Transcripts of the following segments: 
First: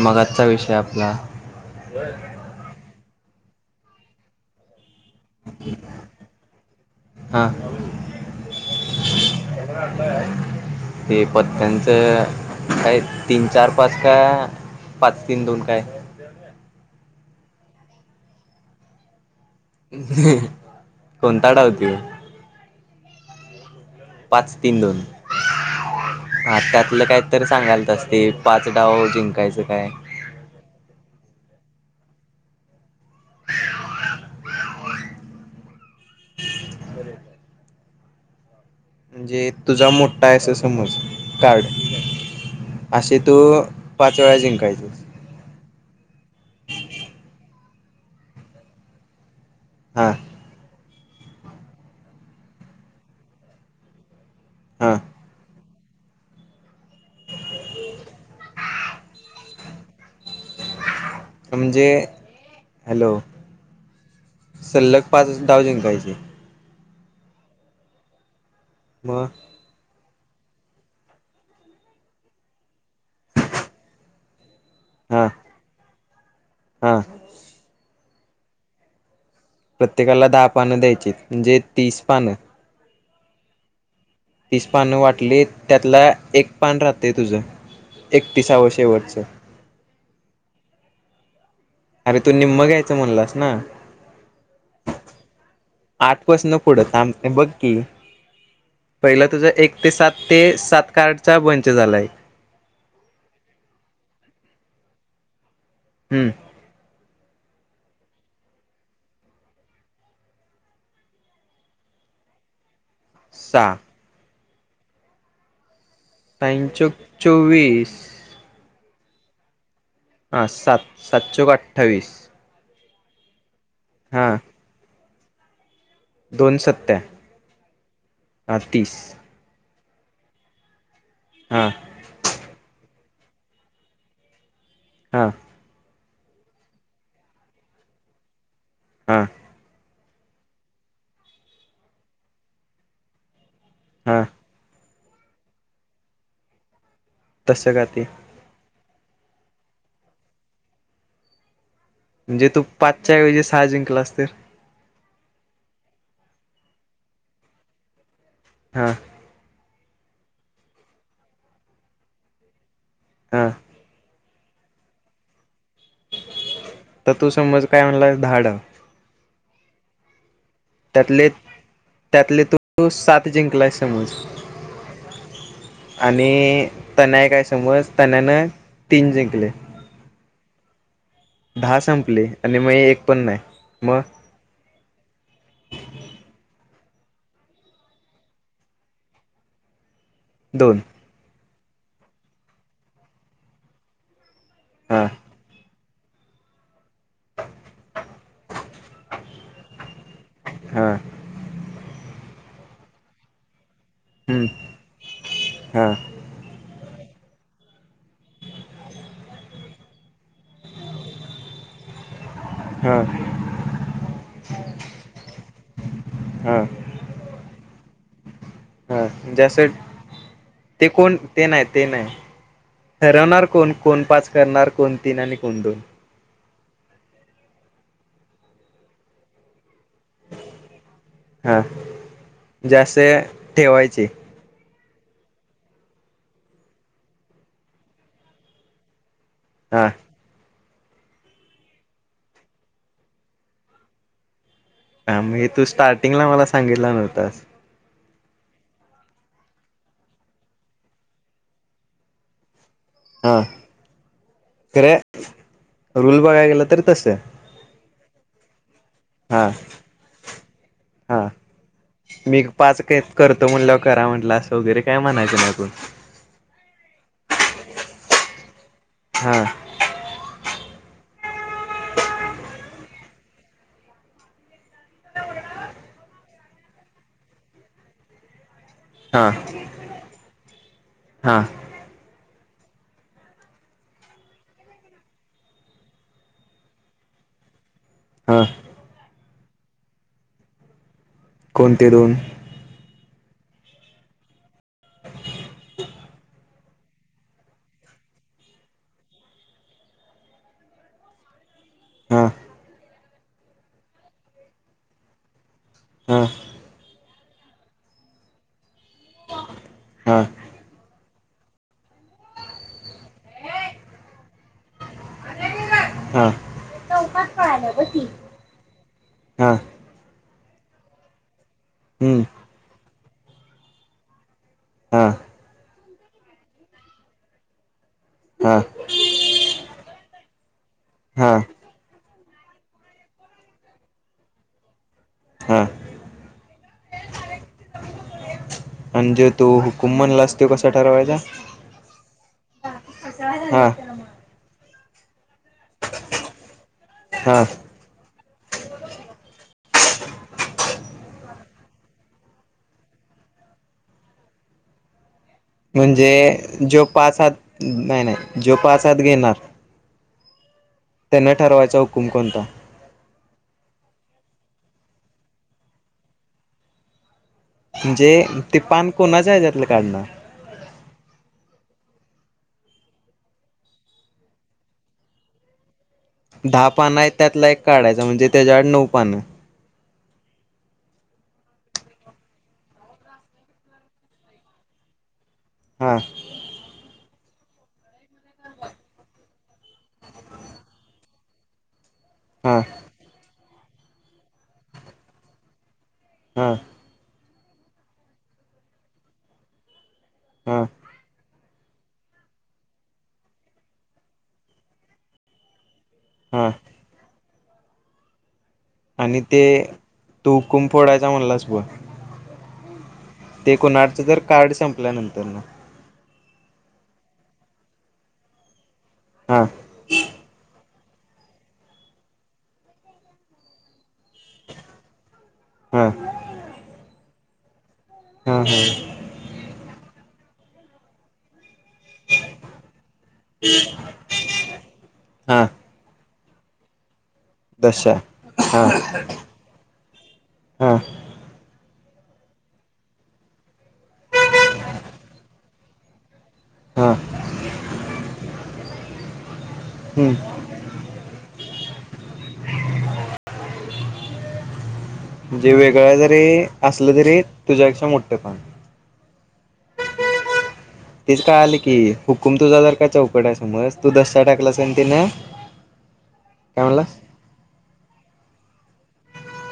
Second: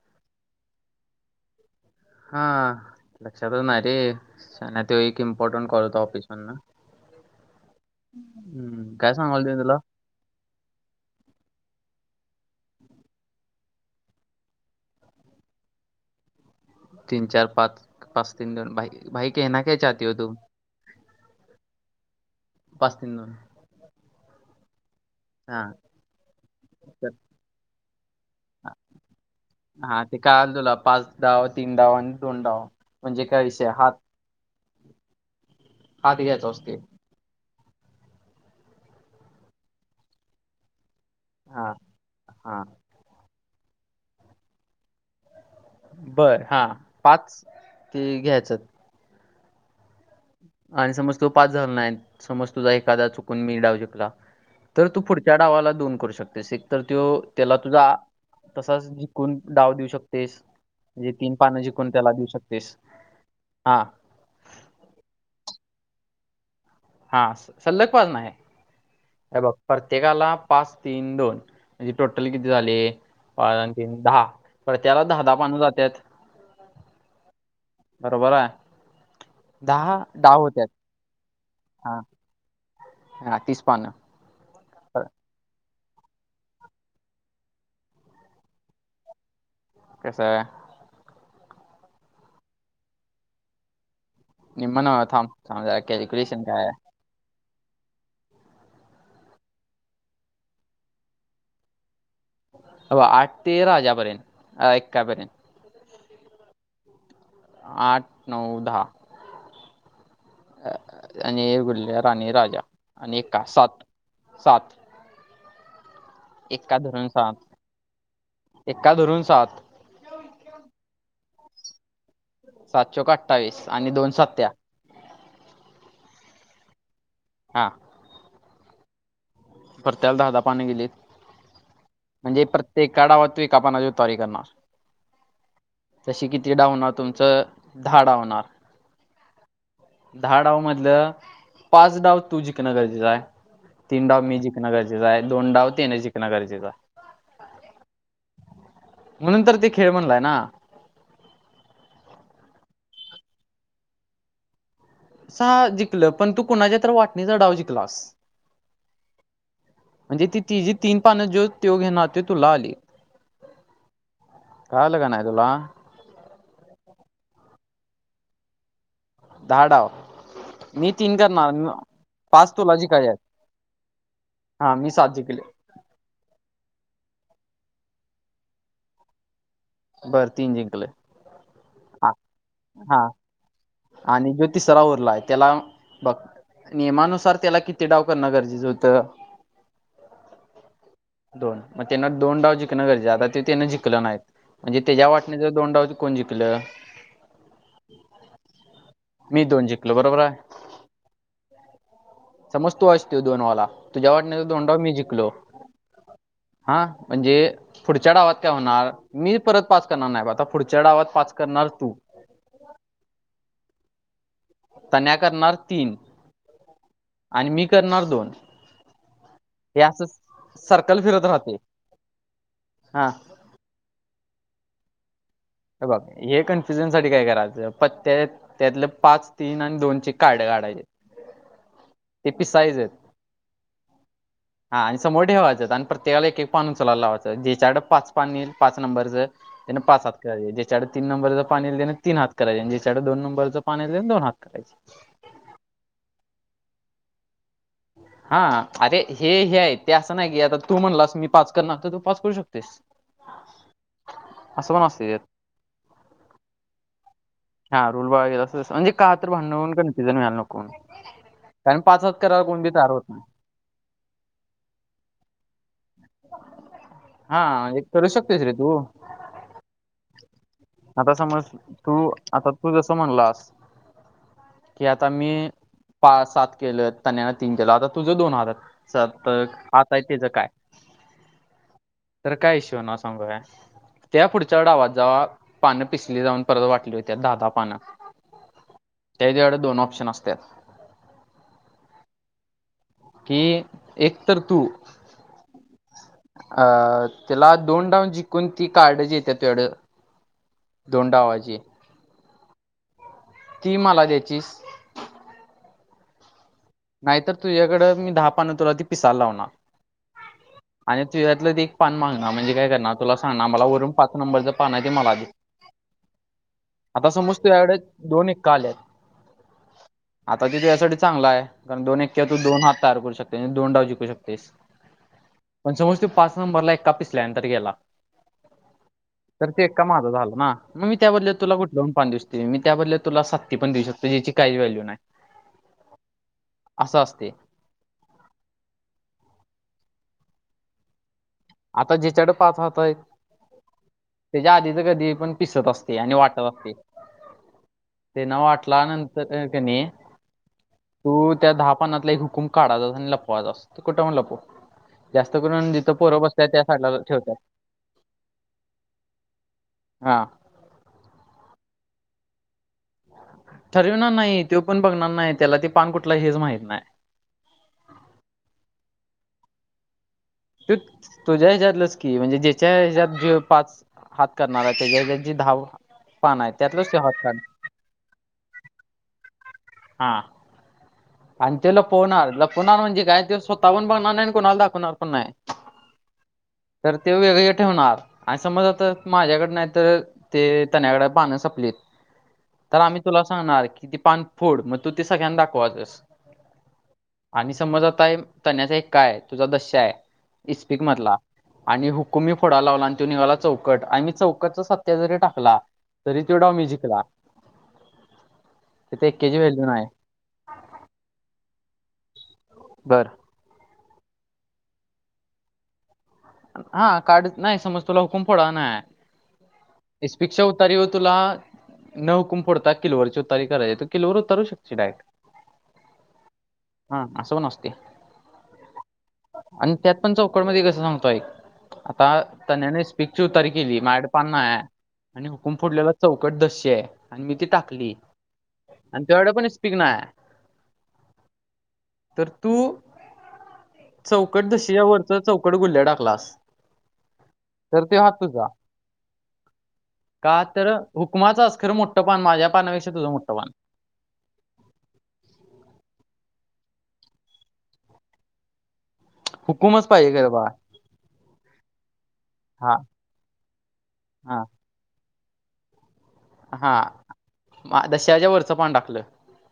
मग, आजचा विषय आपला हां लक्षातच नाय रे [unintelligible] तो एक इम्पॉर्टंट कॉल होता ऑफिसमदन हा हम्म काय सांगालतो मी तुला तर काय तीन चार पाच का पाच तीन दोन काय तीन चार पाच पाच तीन दिन भा भाई कहना क्या चाहते हो तुम कोणता डाव त्यो पाच तीन दोन पाच तीन दोन हा हा त्यातलं तर काय तरी सांगालतास ते पाच डाव जिंकायचं काय हा ते कळाल तुला पाच डाव तीन डाव आणि दोन डाव म्हणजे काय विषय हात हाात घ्यायच असतोय म्हणजे तुझा मोठा आहे अस समज कार्ड हा हा असे तू पाच वेळा जिंकायच बरं हा पाच ते घ्यायच हा आणि समज तू पाच झाल नाही समज तुझा एखादा चुकून मी डाव जिकला तर हां तू पुढच्या डावाला दोन करू शकतेस एक तर त्या त्याला तुझा तसाच जिकून डाव देऊ शकतेस म्हे तीन पानं म्हणजे जिकून त्याला देऊ शकतेस हॅलो हा सलग पाच डाव जिकांयचे हा सल्लग पान नाही मग अबक प्रत्येकाला पाच तीन दोन म्हणजे टोटल किती झाले पाच आणि. तीन दहा परतेकाला दहा दहा पानं जातात हा बरोबर हाय प्रत्येकाला दहा पानं द्यायची म्हणजे हा तीस पानं हा तीस पान तीस पान वाटलीत त्यातला एक पान राहतंय तुझं एक तिसावं शेवटचं कस अरे तू निम्म घ्यायचं म्हणलास ना निम्म नव्ह थांब थांब जरा आठ कॅल्क्युलेशन पसन काय आहे पुडत आ बघ कि पहिलं तुझं एक ते सात ते सात कार्डचा बंच झालाय अ आठ ते राजा पर्यंत अ एकापर्यंत हम्म आठ नऊ दहा अ आणि गुल्ल्या राणी राजा आणि एका सहा सात सात पाइन एक्का चोक चोवीस का धरून सात हा सात सात चौक आठ्ठावीस सात चॊक अठ्ठावीस आणि दोन सत्या दोन सत्त्या हा हा तीस प्रत्येकाला दहा दहा पाने गेलीत हा म्हणजे प्रत्येक काढावत कापनाज तरी करणार हा तशी किती डावणार तुमचं दहा डावणार हा दहा डाव मधलं पाच डाव तू जिकणं गरजेचं आहे तीन डाव हा मी ज गरजेचं आहे दोनडाव तीन जिकंणं गरजेच ह्य तसं का ते म्हणून तर ते खेळ म्हणलाय ना म्हणजे तो पाचच्याऐवजी सहा जिंकलास तर स जिंल पण तू कुणाच्या तर वाटणीचा डाव जिकलास हा म्हणजे ती ति जी तीन पानं जो तो घेणार त तुला आली हा कळ काय नाय तुला तर तू समज काय म्हणला धाड धाडाव मी तीन करणार त्यातले पाच तोलाची तू काही सात जिंकलाय समज आहेत हा मी सा जिकंले आणि त्यांना एक काय समज त्यांनन तीन जिंकले पर तीन जिंकले दहा हा संपले आणि मग एक हा. पण नाही मग आणि ज्यो तिसरा उरलाय त्याला बघ नियमानुसार त्याला किती डाव करणं गरजेचं होतं दोन दोन मग त्यांना दोन डाव जिकण गरजे आता ते त्यांना जिंकलं नाहीत म्हणजे हां त्याच्या वाटण्याचं दोन डाव कोण जिकली मी दोन जिंलो बरोबर आहे हा समजतो अस त दोनो वाला तुझ्या वाटनेचा हम्म दोंडाव मी जंिकलो हां हा म्हणजे पुढच्या डावात काय होणार मी परत पास करणार नाही आता पुढच्या डावात पास करणार तू हां तण्या करणार तीन हां आणि मी करणार दोन हां जसं हे असंच ते कोण ते नाही ते नाही हा हे ठरवणार कोण कोण पाच करणार कोणती आणि कोण दोन कनफ साठी काय करायचं प त्या त्यातले पाच तीन आणि दोन ची काढ काढायचे हा ते पिसायचे जास्त ठेवायची हा आणि समोर ठेवायचं आणि प्रत्येकाला एक एक पान उचालायला लावायचं ज्याच्याकडे पाच पान येईल पाच नंबरचं तन हा पाच सात करे ज जच्याकडे तीनंबर पाण असले तीन हात कराय आणि ज्याच्याकडे दोन नंबरं पाण येईल त्यानं दोन हात करायचे हा मगे तू स्टार्टिंगला मला सांगितलं नव्हतास हा अरे हे हे आहे ते असं नाही की आता तू म्हणलस मी पास करणार तर तू पास करू शकतो हा असं पण खरे असते रुल बघाय गेला तरी तस रूल बघा गेलास तसं म्हजे का तर भांडण बघून कन्फ्युजन व्हायला नको हां कारण पाच हात मी करायला कोण बी पाच तयार काही होत नाही करतो म्हणलं करा म्हटलं असं वगैरे काय म्हणायचं नाय कोन हा एक करू शकतेस रे तू हा आता समज तू आता तू जस म्हणलास कि आता मी पा सात केलं त्यांण्याना तीन केलं आता तुझ दोन आले स हा आताय त्याचं काय. हा. तर काय इशू ना सांगूय त्या पुढच्या डावात जेव्हा पानं पिसली जाऊन परत वाटली होत्या दहा दहा पानं. हा. त्याचा कडे दोन ऑप्शन असतात कोणते दोन. कि एक तरर तू. अ त्याला दोन ाऊन जंकून ती कार्डच येते तढ धोडावाजी हा ती मला द्यायचीस हा. नाहीतर तुझ्याकडं मी दहा पान तुला त पिसायला लावनार. ह आणि तुझ्यातलं एक पान मागणार म्हणजे काय करणार तुला सांगणार मला वरून पाच नंबरचं पान आहे ते मला दे हम आता समज तुजाकडे दोन एकका आले आहेत हा आता ते तुजसाठी चांगल आहे कारण दोन एक हम्म कि तू दोन हात तयार करू शकतेसआणि दोन डाव जिकू शकतेस हा पण समज तू पाच नंबरला एका पिसल्यानंतर गेला हम् तर ते एका माझं झालं ना मग मी त्या बदल हा तुला कुठलं पण पान देऊ शकतो मी त्याबद्दल तुला सत्ती पण देऊ शकतो काही व्हॅल्यू नाही हां. असं असतय. म्हणजे तो हुकुमनलास तो कसा ठरवायचा. आता ज्याच्याडे पाच हात हाय. हा त्याच्या आधीच कधी पण पिसत असते आणि वाटत असते हा. ते न वाटला नंतर कनी तू त्या दहा पानातला एक हुकुम काढाचास आणि लपवायचास तू कुठंून लपव जास्त ूनथं म्हणजे पो बस जो पाचात नाही नाही जो पाचात घेणार हा त्यांनी ठरवाचा हुकुम कोणता ठरवणार नाही तो पण बघणार नाही त्याला ते पान कुठला हेच माहित नाही म्हणजे ते पान कोणाच्या ह्याच्यातलं काढणार तू तुझ्या हिच्यातलंच की म्हणजे ज्याच्या ही जात पाच हात करणार आहे त्याच्याची धाव दहा पानं आहेत त्यातला एक काढायचा म्हणजे त्याच्याकड नऊ पानं हा. आणि ते ल पोवणार लपणार म्हणजे काय ते स्वतः पण बघणार नाही आणि कोणाला दाखवणार पण नाही हा. तर ते वेगळे ठेवणार आणि समज आता माझ्याकड नाही तर ते त्यांनकडे पानं संपलीत हा तर आम्ही तुला सांगणार की ती पान फोड मग तू ती सगळ्यांना दाखवाजस हम. आणि समज आता तण्याचा एक काय तुझा दश्य आहे हा इस्पिक मधला आणि हुकुमी फोडा लावला आणि तो निघाला चौकट आणि चौकटचा सत्या जरी टाकला. तरी तो हा डाव मी जिंकला तिथे आणि एक्केची ते व्हॅल्यू नाही तू हुकुम फोडायचा म्हणलास ब बर कुणाचं तर कार्ड संपल्या नंतर न हा काढ नाही समज तुला हुकुम पडा ना हा तारी व तुला नहकुम फोडता किलवरची उतारी करायची कि लोवर तरू शकते डायक्ट हा हा असं पण न असते हम्म हम्म आपण चौकड मधे कसं सांगतोय आईक आता तण्याने स्पीिकची उतारी केली मायाकड पान नायाय आणि हा हुकुम फुडलेला चौकट दस्य आहे. आणि मी ती टाकली दशा हा आणि तुयाकडं पण ईसपिक नायाय हा तर तू चौकट दशी या वरच चौकट गुल्या टाकलास हा तर ते हात तुझा हम्म. का तर हुकमाचाच खरं मोठं पाण माझ्या पानापेक्ष म्हजे वेगळ जरी असलं तरी तुझ्यापेक्षा मोठठं पाण हुकुमच पाहिजे [unintelligible] तेच कळाल की हुकुम तुझा जर हा का चौकट आहे समज तू दशा हा टाकलास अन् तेन हा दश्याच्या वरचं पाण टाकलं.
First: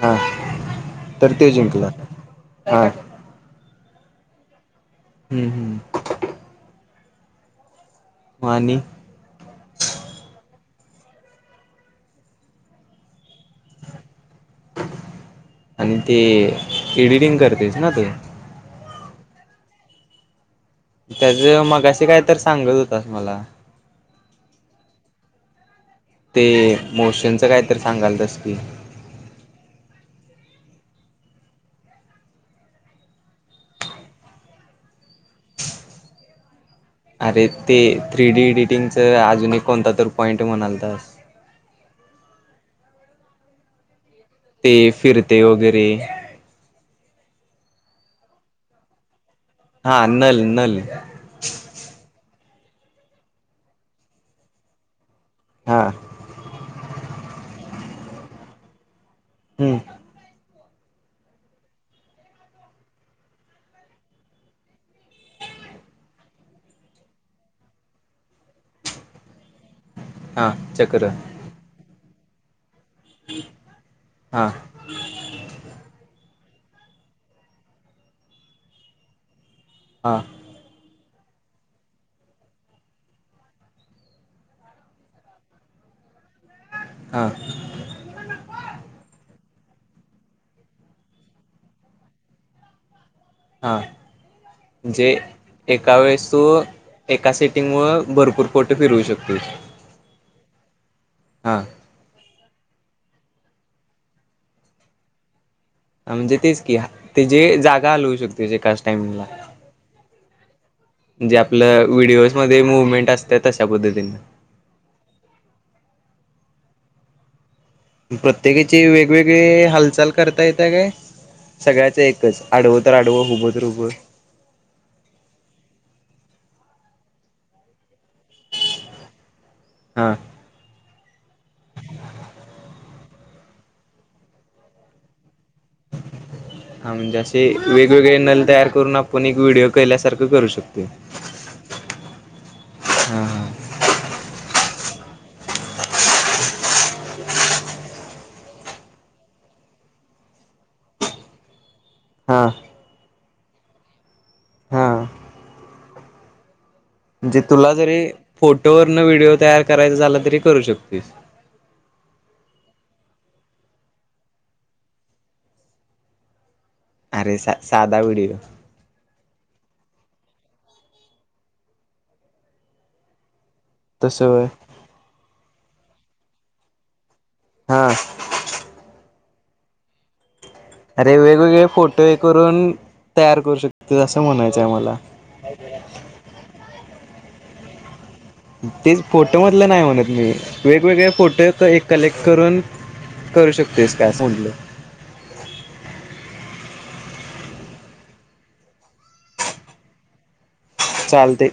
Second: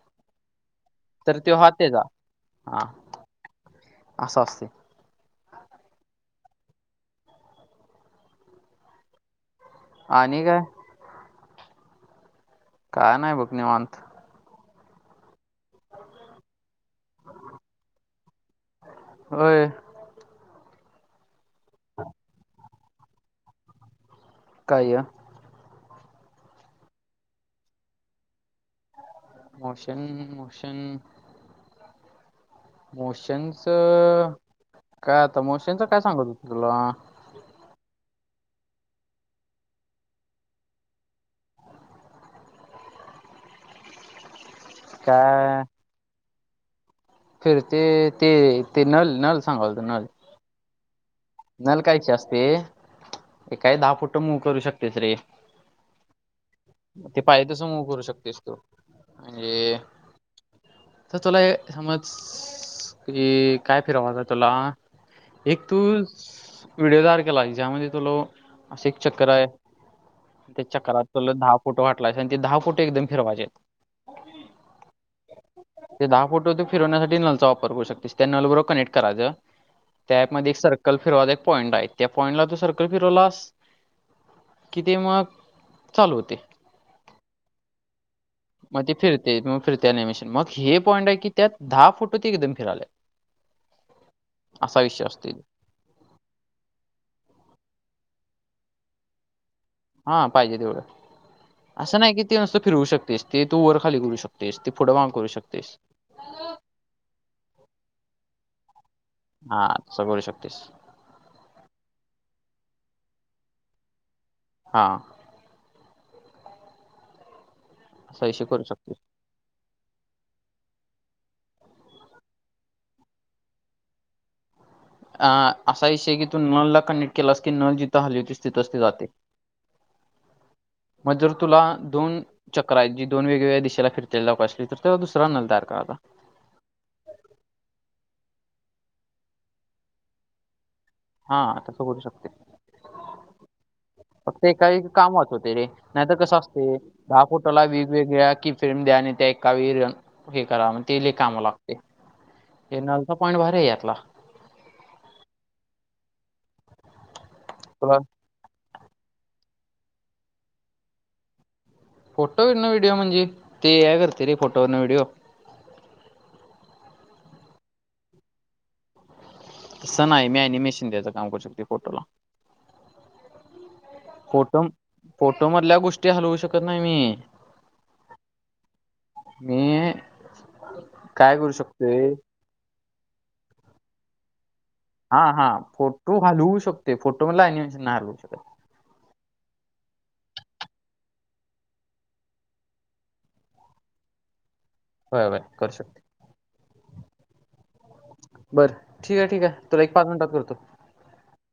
हा तर तो त्यो हात जिंकला तेजा. हा असं असतंय. हम्म हम्म म आणि आणि काय काय नाही बग निवांत. आणि ते एडिटिंग करतेस ना तू. अय् त्याज मगाशी काय तर सांगत होतास मला. काय ह्य ते मोशनचं कायतर सांगलतास की. मोशन मोशन मोशनच काय आता मोशनच काय सांगत होतो? तुला अरे ते थ्री डी एडिटिंगच अजून एक कोणता तर पॉईंट म्हणालतास ते फिरते काय वगैरे फिरते ते ते नल नल सांगाल तर हा नल नल नल कायची असते ते काय दहा फुट मुव्ह करू शकतेच रे. हा ते पाय तस मुव्ह करू शकतेस तू. म्हणजे हम्म तर तुला हे समज की काय फिरवायचय तुला एक तू व्हिडिओ तयार केलायस ज्यामध्ये तुला असं एक चक्र आहे हा ते चक्रात चक्र तुला दहा फोटो घातलायस आणि ते दहा फोटो एकदम फिरवायचेत हा ते दहा फो फिरवण्यासाठी नलचा वापर करू शकतयस त्या नल बर कनेक्ट करायच हा त्या ॲप मध्ये एक सर् सर्कल फिरवायचा एक पॉईंट आहे त्या पॉईंट ला तू सर्कल फिरवलास कि ते मग चालू होतंय. हा मग ते फिरतंय म फिरते अनिमेशन मग हे पॉईंट आहे की त्यात दहा फोटो ते एकदम फिराल्यात. हा जे असतो एका वेळेस तो एका सेटिंग मुळ भरपूर फोटो फिरवू शकतोस. हा पाहिजे तेवढं हा असं नाही की ते असं फिरवू शकतेस, ते तू वर खाली करू शकतेस, ते पुढमाग करू शकतेस. हा म्हणजे तेच की ते जे जागा हलवू शकते जे काय हा. असं बोलू शकतेस. जे आपलं व्हिडिओ ज मध्ये मुवमेंट असत तशा पद्धतीने हा. असा विषय करू प्रत्येकाची शकतेस वेगवेगळे हाल चाल करता येत काय सगळ्याच, एकच आडव तर आडव हुब तर हुब अ असा विषय की तू नळला, कनेक्ट केलास की नळ जिथ तो हलीवीती स्थित असली जाते. हा. मग जर तुला दोन चक्र आहेत, जी दोन वेगवेगळ्या दिशेला फिरते जऊ असली तर त दुसरा नलदार हा म्हणजे असे वेगवेगळे नल तयार करून आपण एक व्हिडिओ केल्यासारखं करू शकतो. हा तसं बोलू शकते. हा फक्त एका कामात होते रे नाहीतर, कसं असते दहा फोटाला वेगवेगळ्या की फिल्म द्या आणि त्या एकावी हे करा म् ते ल काम लात हा. पॉईंट भारी हे यातला. हा म्हणजे तुला जरी फोटोवरन व्हिडिओ तयार करायचा झाला. तरी करू शकतेस फोटो विन व्हिडिओ म्हणजे, ते ए आ करते रे फोटोवरण व्हिडीओ आरे सा साधा व्हडिओ तसं नाही मी आणि ॲनिमेशन द्यायचं काम करू शकते फोटोला तसं व्हय. फोटो फोटो मधल्या गोष्टी हलवू, शकत नाही मी हा. मी अरे काय करू वेगवेगळे फोटो शकतोय हे करून तयार करू, शकतो असं म्हणायचं हा हा फोटो हालवू शकते फोटो मधला, अनिमेशन नाय हलवू शकत ते फोटोमधलं नाही म्हणत, मी वेगवेगळे फोटो कलेक्ट करून करू शकतेस काय सोडलं होय होय करू शकते. बर ठीक, ठीक, आहे तुला एक पाच मिनिटात करतो. चालते.